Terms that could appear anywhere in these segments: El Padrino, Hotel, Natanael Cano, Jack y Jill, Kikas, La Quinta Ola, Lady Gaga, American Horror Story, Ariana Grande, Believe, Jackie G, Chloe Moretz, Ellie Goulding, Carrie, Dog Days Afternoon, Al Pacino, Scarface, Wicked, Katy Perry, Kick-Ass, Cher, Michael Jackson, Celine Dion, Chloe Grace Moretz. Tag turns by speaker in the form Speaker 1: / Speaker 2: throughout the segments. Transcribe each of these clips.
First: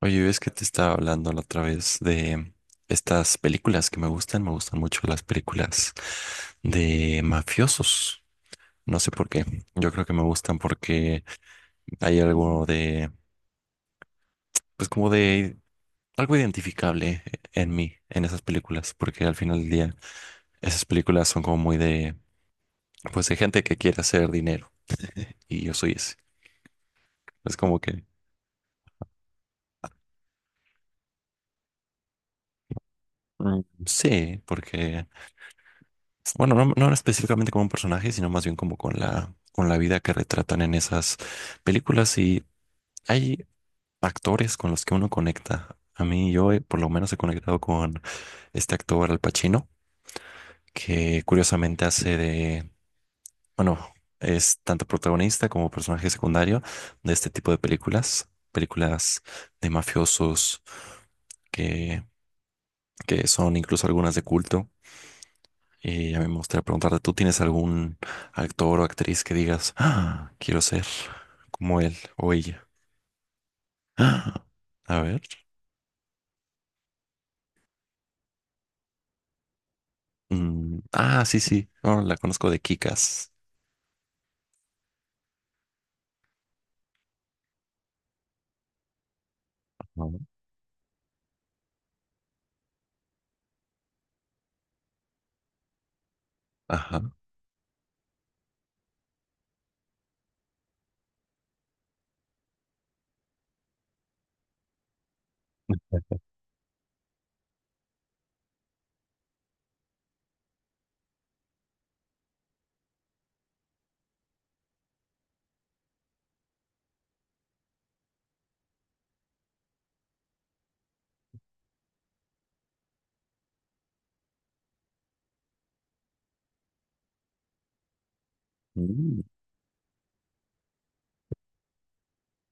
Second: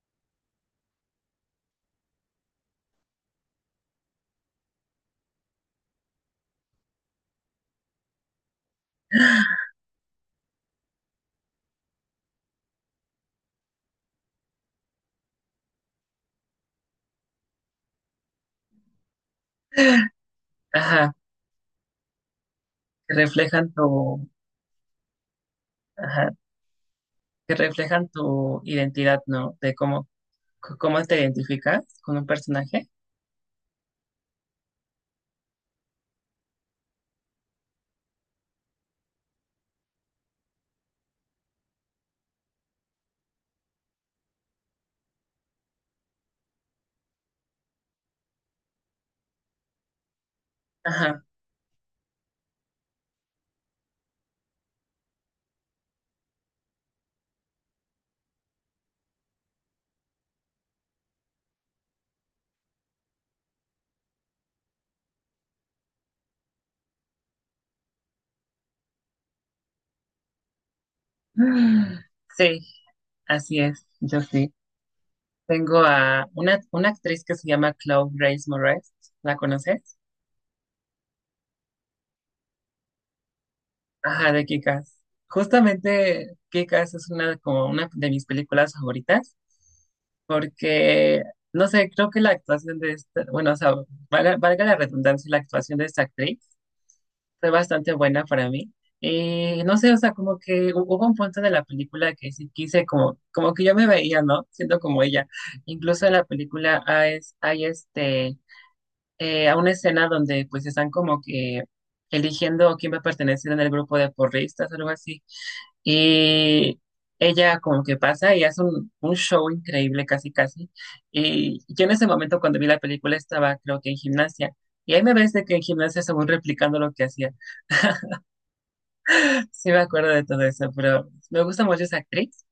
Speaker 1: Oye, ves que te estaba hablando la otra vez de estas películas que me gustan. Me gustan mucho las películas de mafiosos. No sé por qué. Yo creo que me gustan porque hay algo de, pues como de algo identificable en mí, en esas películas. Porque al final del día, esas
Speaker 2: Ajá,
Speaker 1: películas son como muy de,
Speaker 2: que
Speaker 1: pues de gente
Speaker 2: reflejan
Speaker 1: que quiere
Speaker 2: tu,
Speaker 1: hacer dinero. Y yo soy ese.
Speaker 2: ajá, que
Speaker 1: Es como que,
Speaker 2: reflejan tu identidad, ¿no? De cómo, cómo te identificas con un personaje.
Speaker 1: sí, porque bueno, no, no específicamente como un personaje, sino más bien como con con la vida que retratan en esas películas. Y hay actores con los que uno conecta. A mí, yo por lo menos he conectado con este actor Al Pacino, que
Speaker 2: Ajá.
Speaker 1: curiosamente hace de, bueno, es tanto protagonista como personaje secundario de este tipo de películas, películas de mafiosos que, que son incluso algunas de culto. Y a mí me gustaría preguntarte, ¿tú tienes algún actor o actriz que digas, "Ah, quiero ser como él o
Speaker 2: Sí,
Speaker 1: ella"?
Speaker 2: así es, yo
Speaker 1: Ah,
Speaker 2: sí.
Speaker 1: a ver.
Speaker 2: Tengo a una actriz que se llama Chloe Grace Moretz, ¿la conoces?
Speaker 1: Sí, sí, no, la conozco de Kikas.
Speaker 2: Ajá, de Kick-Ass. Justamente Kick-Ass es una, como una de mis películas favoritas
Speaker 1: ¿No?
Speaker 2: porque, no sé, creo que la actuación de esta, bueno, o sea, valga la redundancia, la actuación de esta actriz
Speaker 1: Ajá.
Speaker 2: fue bastante buena para mí. Y no sé, o sea, como que hubo un punto de la película que sí quise, como, como que yo me veía, ¿no? Siendo como ella. Incluso en la película hay, hay a una escena donde pues están como que eligiendo quién va a pertenecer en el grupo de porristas, algo así. Y ella como que pasa y hace un show increíble, casi, casi. Y yo en ese momento cuando vi la película estaba, creo que en gimnasia. Y ahí me ves de que en gimnasia según replicando lo que hacía.
Speaker 1: Mm.
Speaker 2: Sí me acuerdo de todo eso, pero me gusta mucho esa actriz,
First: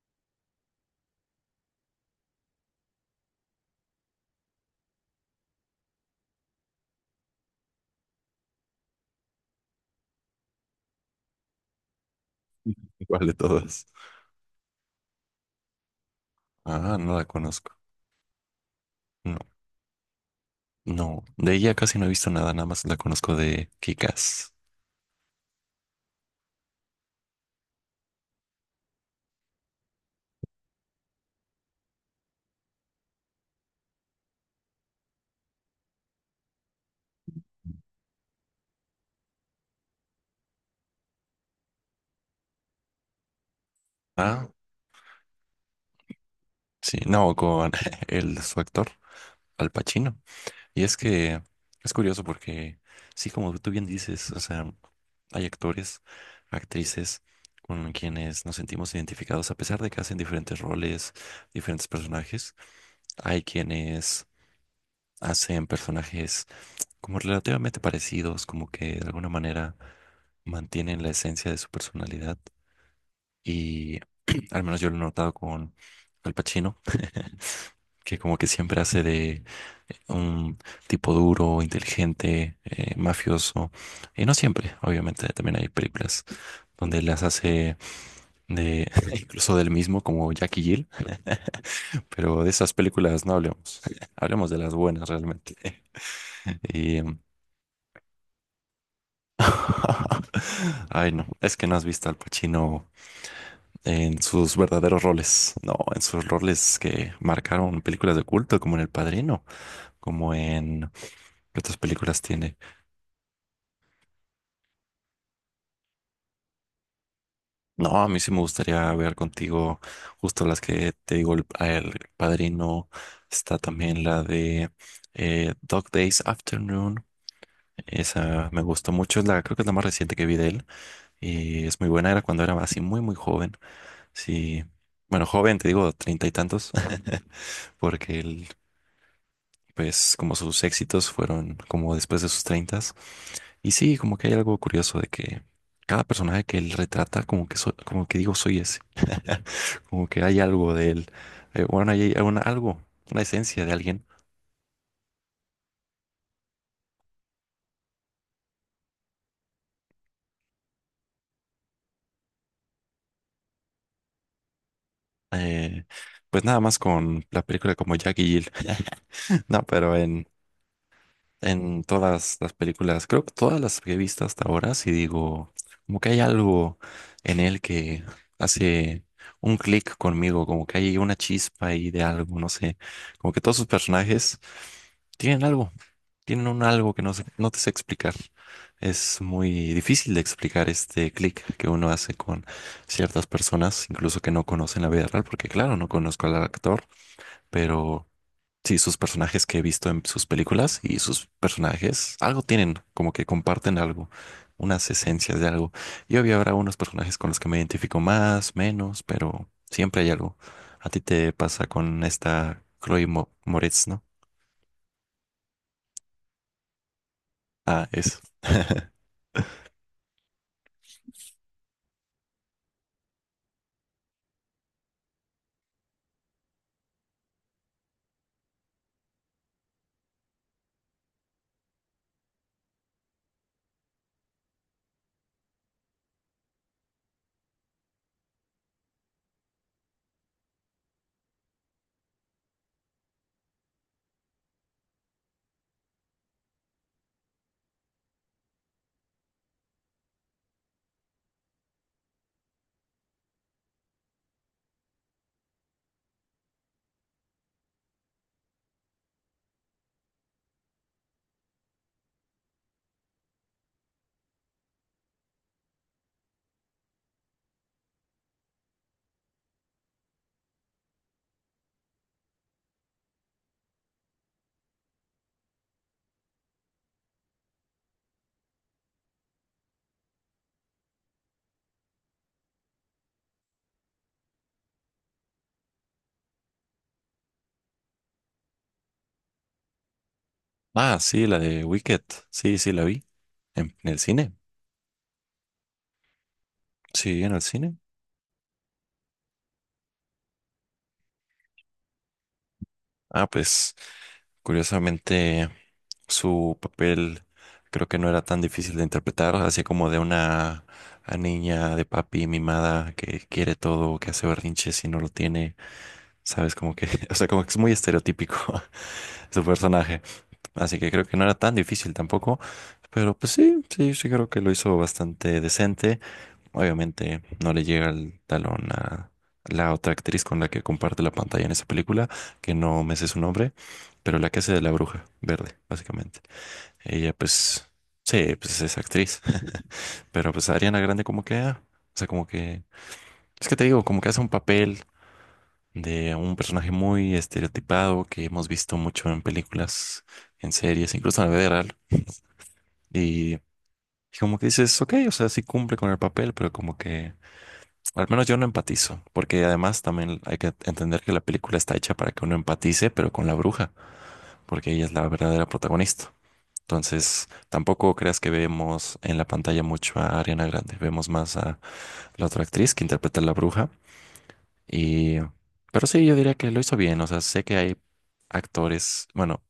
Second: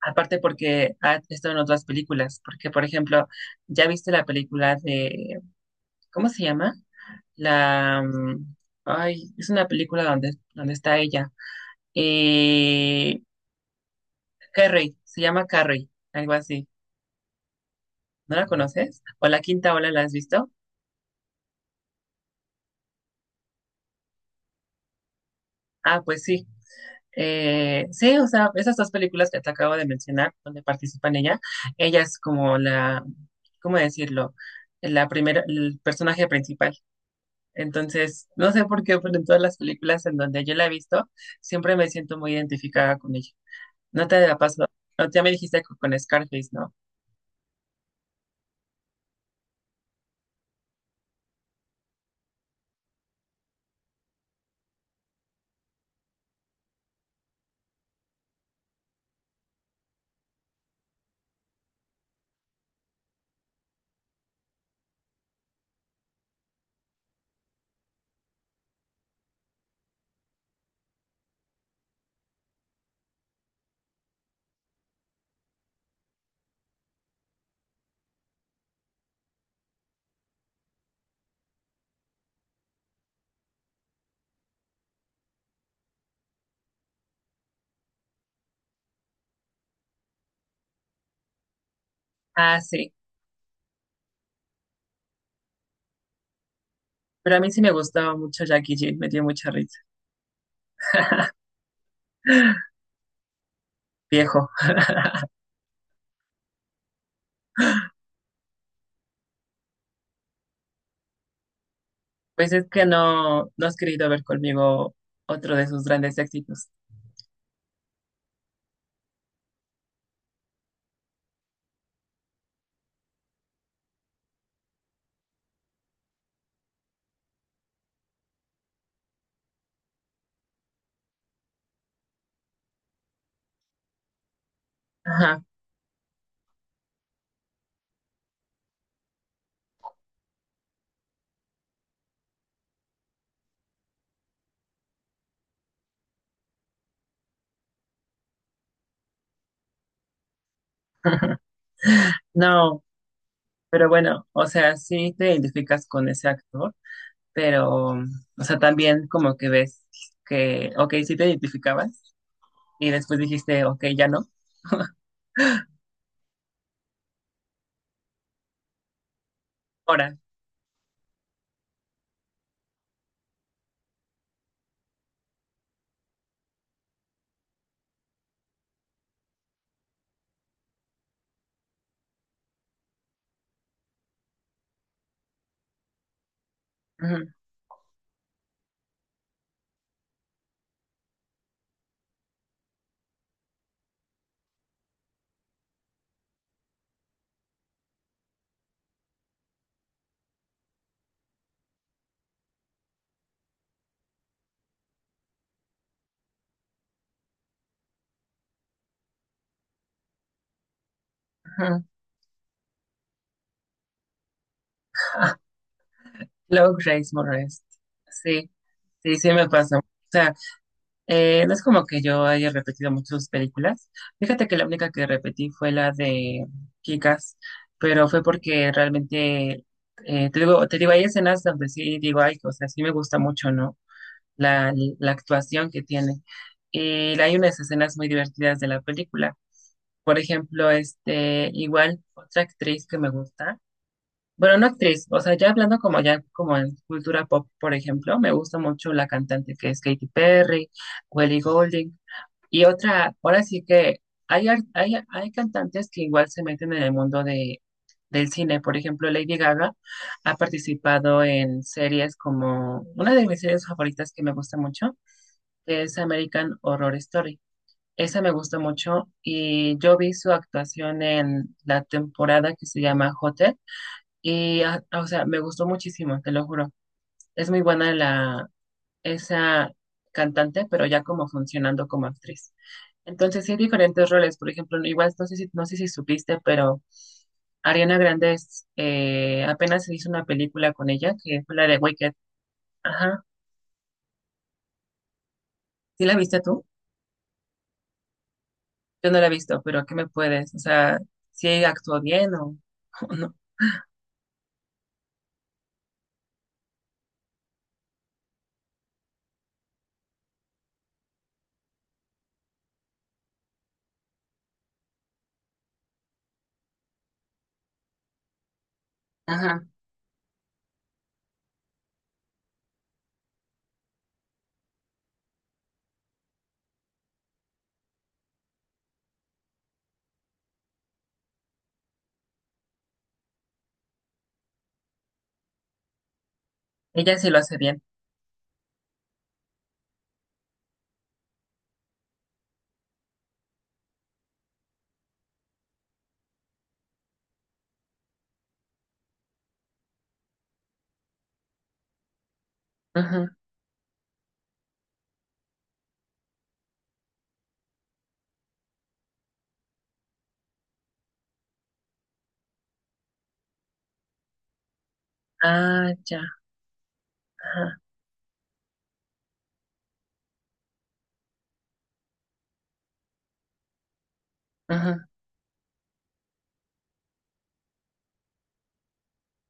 Speaker 2: aparte porque ha estado en otras películas, porque por ejemplo, ya viste la película de, ¿cómo se llama? La, ay, es una película donde está ella. Eh,
Speaker 1: ¿Cuál de todas?
Speaker 2: Carrie, se llama Carrie, algo así.
Speaker 1: Ah, no la conozco.
Speaker 2: ¿No la conoces? ¿O
Speaker 1: No,
Speaker 2: La Quinta Ola la has visto?
Speaker 1: no. De ella casi no he visto nada, nada más la conozco de Kikas.
Speaker 2: Ah, pues sí. Sí, o sea, esas dos películas que te acabo de mencionar, donde participa en ella, ella es como la, ¿cómo decirlo? La primera, el personaje principal. Entonces, no sé por qué, pero en todas las películas en donde yo la he visto, siempre me siento muy identificada con ella. No te la
Speaker 1: Ah,
Speaker 2: paso, no, ya me dijiste con Scarface, ¿no?
Speaker 1: sí. No, con el, su actor, Al Pacino. Y es que es curioso porque, sí, como tú bien dices, o sea, hay actores, actrices con quienes nos sentimos identificados, a pesar de que hacen diferentes roles, diferentes personajes. Hay quienes hacen personajes como relativamente parecidos, como que de alguna manera mantienen la esencia de su personalidad. Y al menos yo lo he notado con Al Pacino. Que como que siempre hace de un tipo duro, inteligente, mafioso. Y no siempre, obviamente, también hay películas donde las hace de incluso del mismo como Jackie Gill, pero de
Speaker 2: Ah,
Speaker 1: esas
Speaker 2: sí,
Speaker 1: películas no hablemos. Hablemos de las buenas realmente. Y
Speaker 2: pero a mí sí me gustaba mucho Jackie G, me dio mucha risa,
Speaker 1: ay, no, es que no has visto al Pacino en
Speaker 2: viejo.
Speaker 1: sus verdaderos roles. No, en sus roles que marcaron películas de culto, como en El Padrino, como en ¿qué otras películas
Speaker 2: Pues
Speaker 1: tiene?
Speaker 2: es que no has querido ver conmigo otro de sus grandes éxitos.
Speaker 1: No, a mí sí me gustaría ver contigo justo las que te digo, el Padrino, está también la de Dog Days Afternoon, esa me gustó mucho, es la, creo que es la más reciente que vi de él y es muy buena, era cuando era así muy muy joven, sí, bueno,
Speaker 2: Ajá.
Speaker 1: joven, te digo, treinta y tantos, porque él pues como sus éxitos fueron como después de sus treintas. Y sí, como que hay algo curioso de que cada personaje que él retrata, como que, so- como que digo, soy ese. Como que hay algo de él. Bueno, hay una- algo,
Speaker 2: No,
Speaker 1: una esencia de
Speaker 2: pero
Speaker 1: alguien.
Speaker 2: bueno, o sea, sí te identificas con ese actor, pero, o sea, también como que ves que, ok, sí te identificabas y después dijiste, ok, ya no,
Speaker 1: Eh, pues nada más con la película como Jack y Jill. No, pero
Speaker 2: ahora.
Speaker 1: en todas las películas, creo que todas las que he visto hasta ahora, si digo, como que hay algo en él que hace un clic conmigo, como que hay una chispa ahí de algo, no sé, como que todos sus personajes tienen algo, tienen un algo que no sé-
Speaker 2: Ujú,
Speaker 1: no te sé explicar. Es muy difícil de explicar este clic que uno hace con ciertas personas, incluso que no conocen la vida real, porque claro, no conozco al actor, pero sí, sus personajes que he visto en sus películas y sus personajes algo tienen, como que comparten algo, unas esencias de algo. Y obvio habrá unos personajes con los que me identifico más, menos, pero siempre hay algo. A ti te pasa
Speaker 2: ujú.
Speaker 1: con esta Chloe Mo- Moretz, ¿no?
Speaker 2: Low Grace Moretz.
Speaker 1: Ah, es.
Speaker 2: Sí, sí me pasó. O sea, no es como que yo haya repetido muchas películas. Fíjate que la única que repetí fue la de Kikas, pero fue porque realmente, te digo, hay escenas donde sí digo, ay, o sea, sí me gusta mucho, ¿no? la, la actuación que tiene. Y hay unas escenas muy divertidas de la película. Por ejemplo, este, igual otra actriz que me gusta. Bueno, no actriz, o sea, ya hablando como en cultura pop, por ejemplo, me gusta mucho la cantante que es Katy Perry, Ellie Goulding. Y otra, ahora sí que hay cantantes que igual se meten en el mundo de, del cine. Por ejemplo, Lady Gaga ha participado en series como una de mis series favoritas que me gusta mucho que es American Horror Story. Esa me gustó mucho y yo vi su actuación en la temporada que se llama Hotel y, ah, o sea, me gustó muchísimo, te lo juro. Es muy buena la, esa cantante, pero ya como funcionando como actriz. Entonces, sí hay diferentes roles. Por ejemplo, igual no sé si supiste, pero Ariana Grande es, apenas se hizo una película con
Speaker 1: Ah,
Speaker 2: ella,
Speaker 1: sí, la
Speaker 2: que fue
Speaker 1: de
Speaker 2: la de
Speaker 1: Wicked.
Speaker 2: Wicked.
Speaker 1: Sí, sí, la vi.
Speaker 2: Ajá.
Speaker 1: En el cine.
Speaker 2: ¿Sí la viste tú?
Speaker 1: Sí, en el cine.
Speaker 2: Yo no la he visto, pero ¿qué me puedes? O sea, si actuó bien o, o
Speaker 1: Ah,
Speaker 2: no.
Speaker 1: pues, curiosamente, su papel creo que no era tan difícil de interpretar, así como de una a niña de papi mimada que quiere todo, que hace berrinches y no lo tiene, sabes, como que, o sea, como que es muy estereotípico su
Speaker 2: Ajá.
Speaker 1: personaje. Así que creo que no era tan difícil tampoco, pero pues sí, sí, sí creo que lo hizo bastante decente. Obviamente no le llega el talón a la otra actriz con la que comparte la pantalla en esa película, que no me sé su nombre, pero la que hace de la bruja verde, básicamente. Ella
Speaker 2: Ella sí lo hace
Speaker 1: pues,
Speaker 2: bien.
Speaker 1: sí, pues es actriz, pero pues Ariana Grande como que, ah, o sea, como que, es que te digo, como que hace un papel de un personaje muy estereotipado que hemos visto mucho en películas, en series, incluso en la vida real.
Speaker 2: Ajá.
Speaker 1: Y, como que dices, ok, o sea, sí cumple con el papel, pero como que, al menos yo no empatizo, porque además también hay que entender que la película está hecha para que uno empatice, pero con la bruja, porque ella es la verdadera
Speaker 2: Ah,
Speaker 1: protagonista.
Speaker 2: ya.
Speaker 1: Entonces,
Speaker 2: Ajá.
Speaker 1: tampoco creas que vemos en la pantalla mucho a Ariana Grande, vemos más a la otra actriz que interpreta a la bruja.
Speaker 2: Ajá.
Speaker 1: Y, pero sí, yo diría que lo hizo bien, o sea, sé que hay actores, bueno,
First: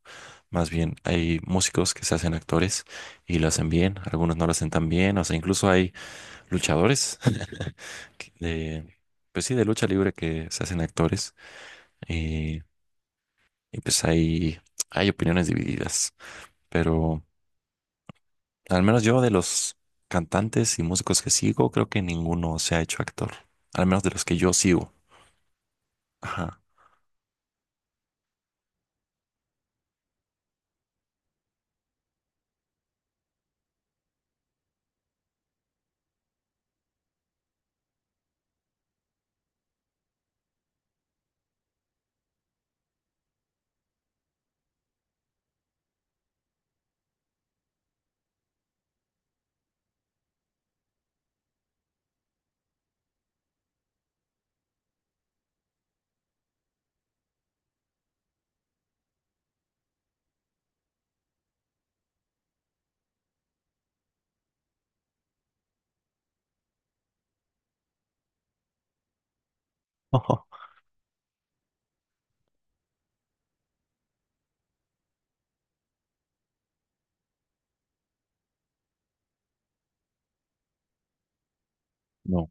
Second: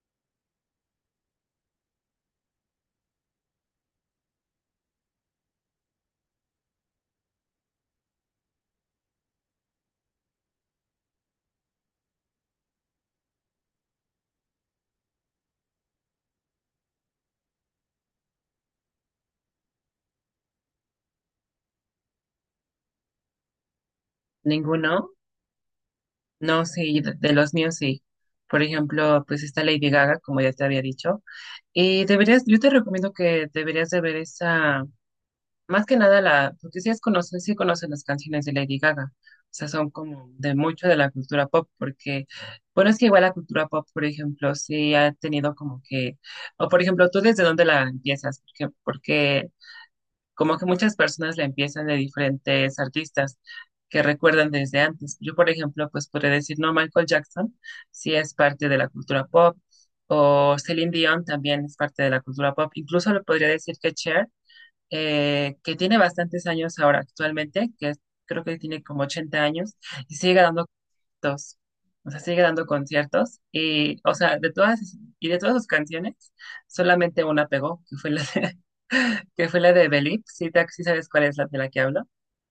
Speaker 1: más bien hay músicos que se hacen actores y lo hacen bien, algunos no lo hacen tan bien, o sea, incluso hay luchadores que- de, pues sí, de lucha libre que se hacen actores y, y pues hay opiniones divididas, pero... Al menos yo de los cantantes y músicos que sigo, creo que ninguno se ha hecho actor. Al menos de los que yo sigo.
Speaker 2: ¿Ninguno?
Speaker 1: Ajá.
Speaker 2: No, sí, de los míos sí. Por ejemplo, pues está Lady Gaga, como ya te había dicho. Y deberías, yo te recomiendo que deberías de ver esa. Más que nada, la, porque sí, es conoce, sí conocen las canciones de Lady Gaga, o sea, son como de mucho de la cultura pop, porque, bueno, es que igual la cultura pop, por ejemplo, sí ha tenido como que, o por ejemplo, ¿tú desde dónde la empiezas? Porque, como que muchas personas la empiezan de diferentes artistas que recuerdan desde antes. Yo, por ejemplo, pues podría decir, no, Michael Jackson sí es parte de la cultura pop, o Celine Dion también es parte de la cultura pop, incluso le podría decir que Cher que tiene bastantes años ahora actualmente, creo que tiene como 80 años, y sigue
Speaker 1: Ojo.
Speaker 2: dando conciertos. O sea, sigue dando conciertos. Y, o sea, y de todas sus canciones, solamente una pegó, que fue la de, que fue la de Believe. ¿Si sabes cuál es la de la que hablo?
Speaker 1: No.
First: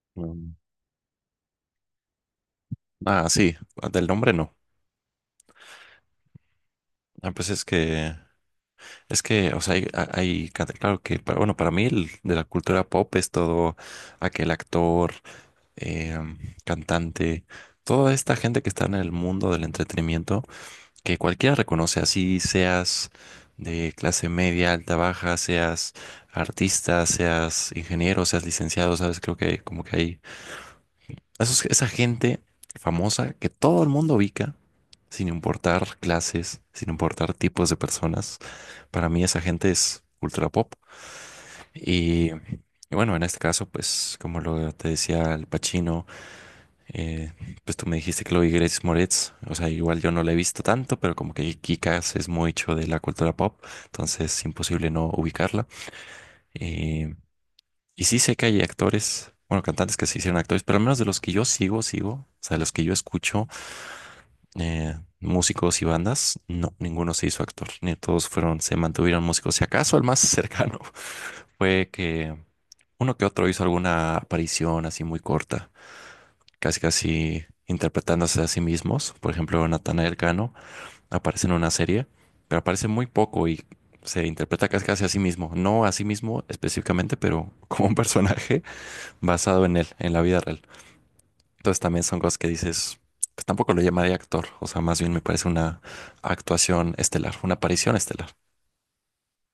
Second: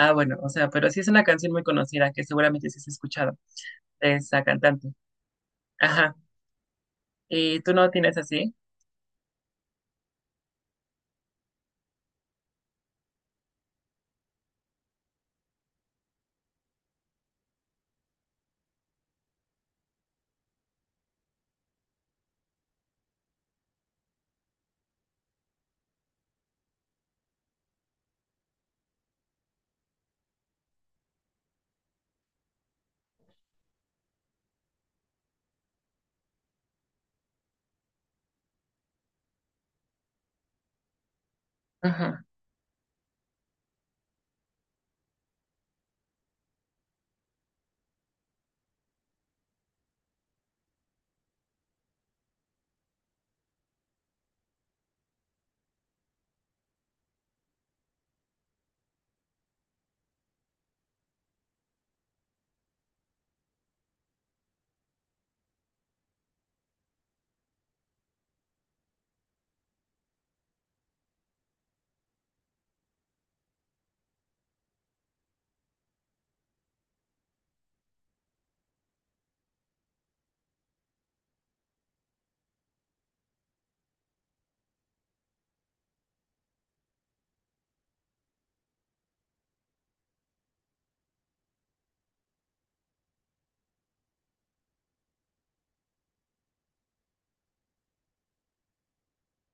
Speaker 2: Ah, bueno, o
Speaker 1: Mm.
Speaker 2: sea, pero sí es una canción muy conocida que seguramente sí has
Speaker 1: Ah,
Speaker 2: escuchado
Speaker 1: sí, del
Speaker 2: de
Speaker 1: nombre
Speaker 2: esa
Speaker 1: no.
Speaker 2: cantante. Ajá.
Speaker 1: Ah, pues
Speaker 2: ¿Y
Speaker 1: es
Speaker 2: tú no tienes así?
Speaker 1: es que, o sea, hay canta- claro que, para- bueno, para mí el de la cultura pop es todo aquel actor, em, cantante, toda esta gente que está en el mundo del entretenimiento, que cualquiera reconoce, así seas de clase media, alta, baja, seas artista, seas ingeniero, seas licenciado, ¿sabes? Creo que como que hay esos- esa gente famosa que todo el mundo ubica, sin importar clases, sin importar tipos de personas. Para mí esa gente es ultra pop. Y bueno, en este caso, pues como lo te decía, Al Pacino. Eh, pues tú me dijiste que lo vi Grace Moretz, o sea, igual yo no la he visto tanto, pero como que Kikas es mucho de la cultura pop, entonces es imposible no ubicarla. Eh, y sí sé que hay actores, bueno, cantantes que se hicieron actores, pero al menos de los que yo sigo, o sea, de los que yo escucho, músicos y bandas, no, ninguno se hizo actor, ni todos fueron, se mantuvieron músicos. Si acaso el más cercano fue que uno que otro hizo alguna aparición así muy corta casi casi interpretándose a sí mismos. Por ejemplo, Natanael Cano aparece en una serie, pero aparece muy poco y se interpreta casi casi a sí mismo. No a sí mismo específicamente, pero como un personaje basado en él, en la vida real. Entonces también son cosas que dices, pues tampoco lo llamaría actor, o sea, más bien me parece una actuación estelar, una aparición estelar.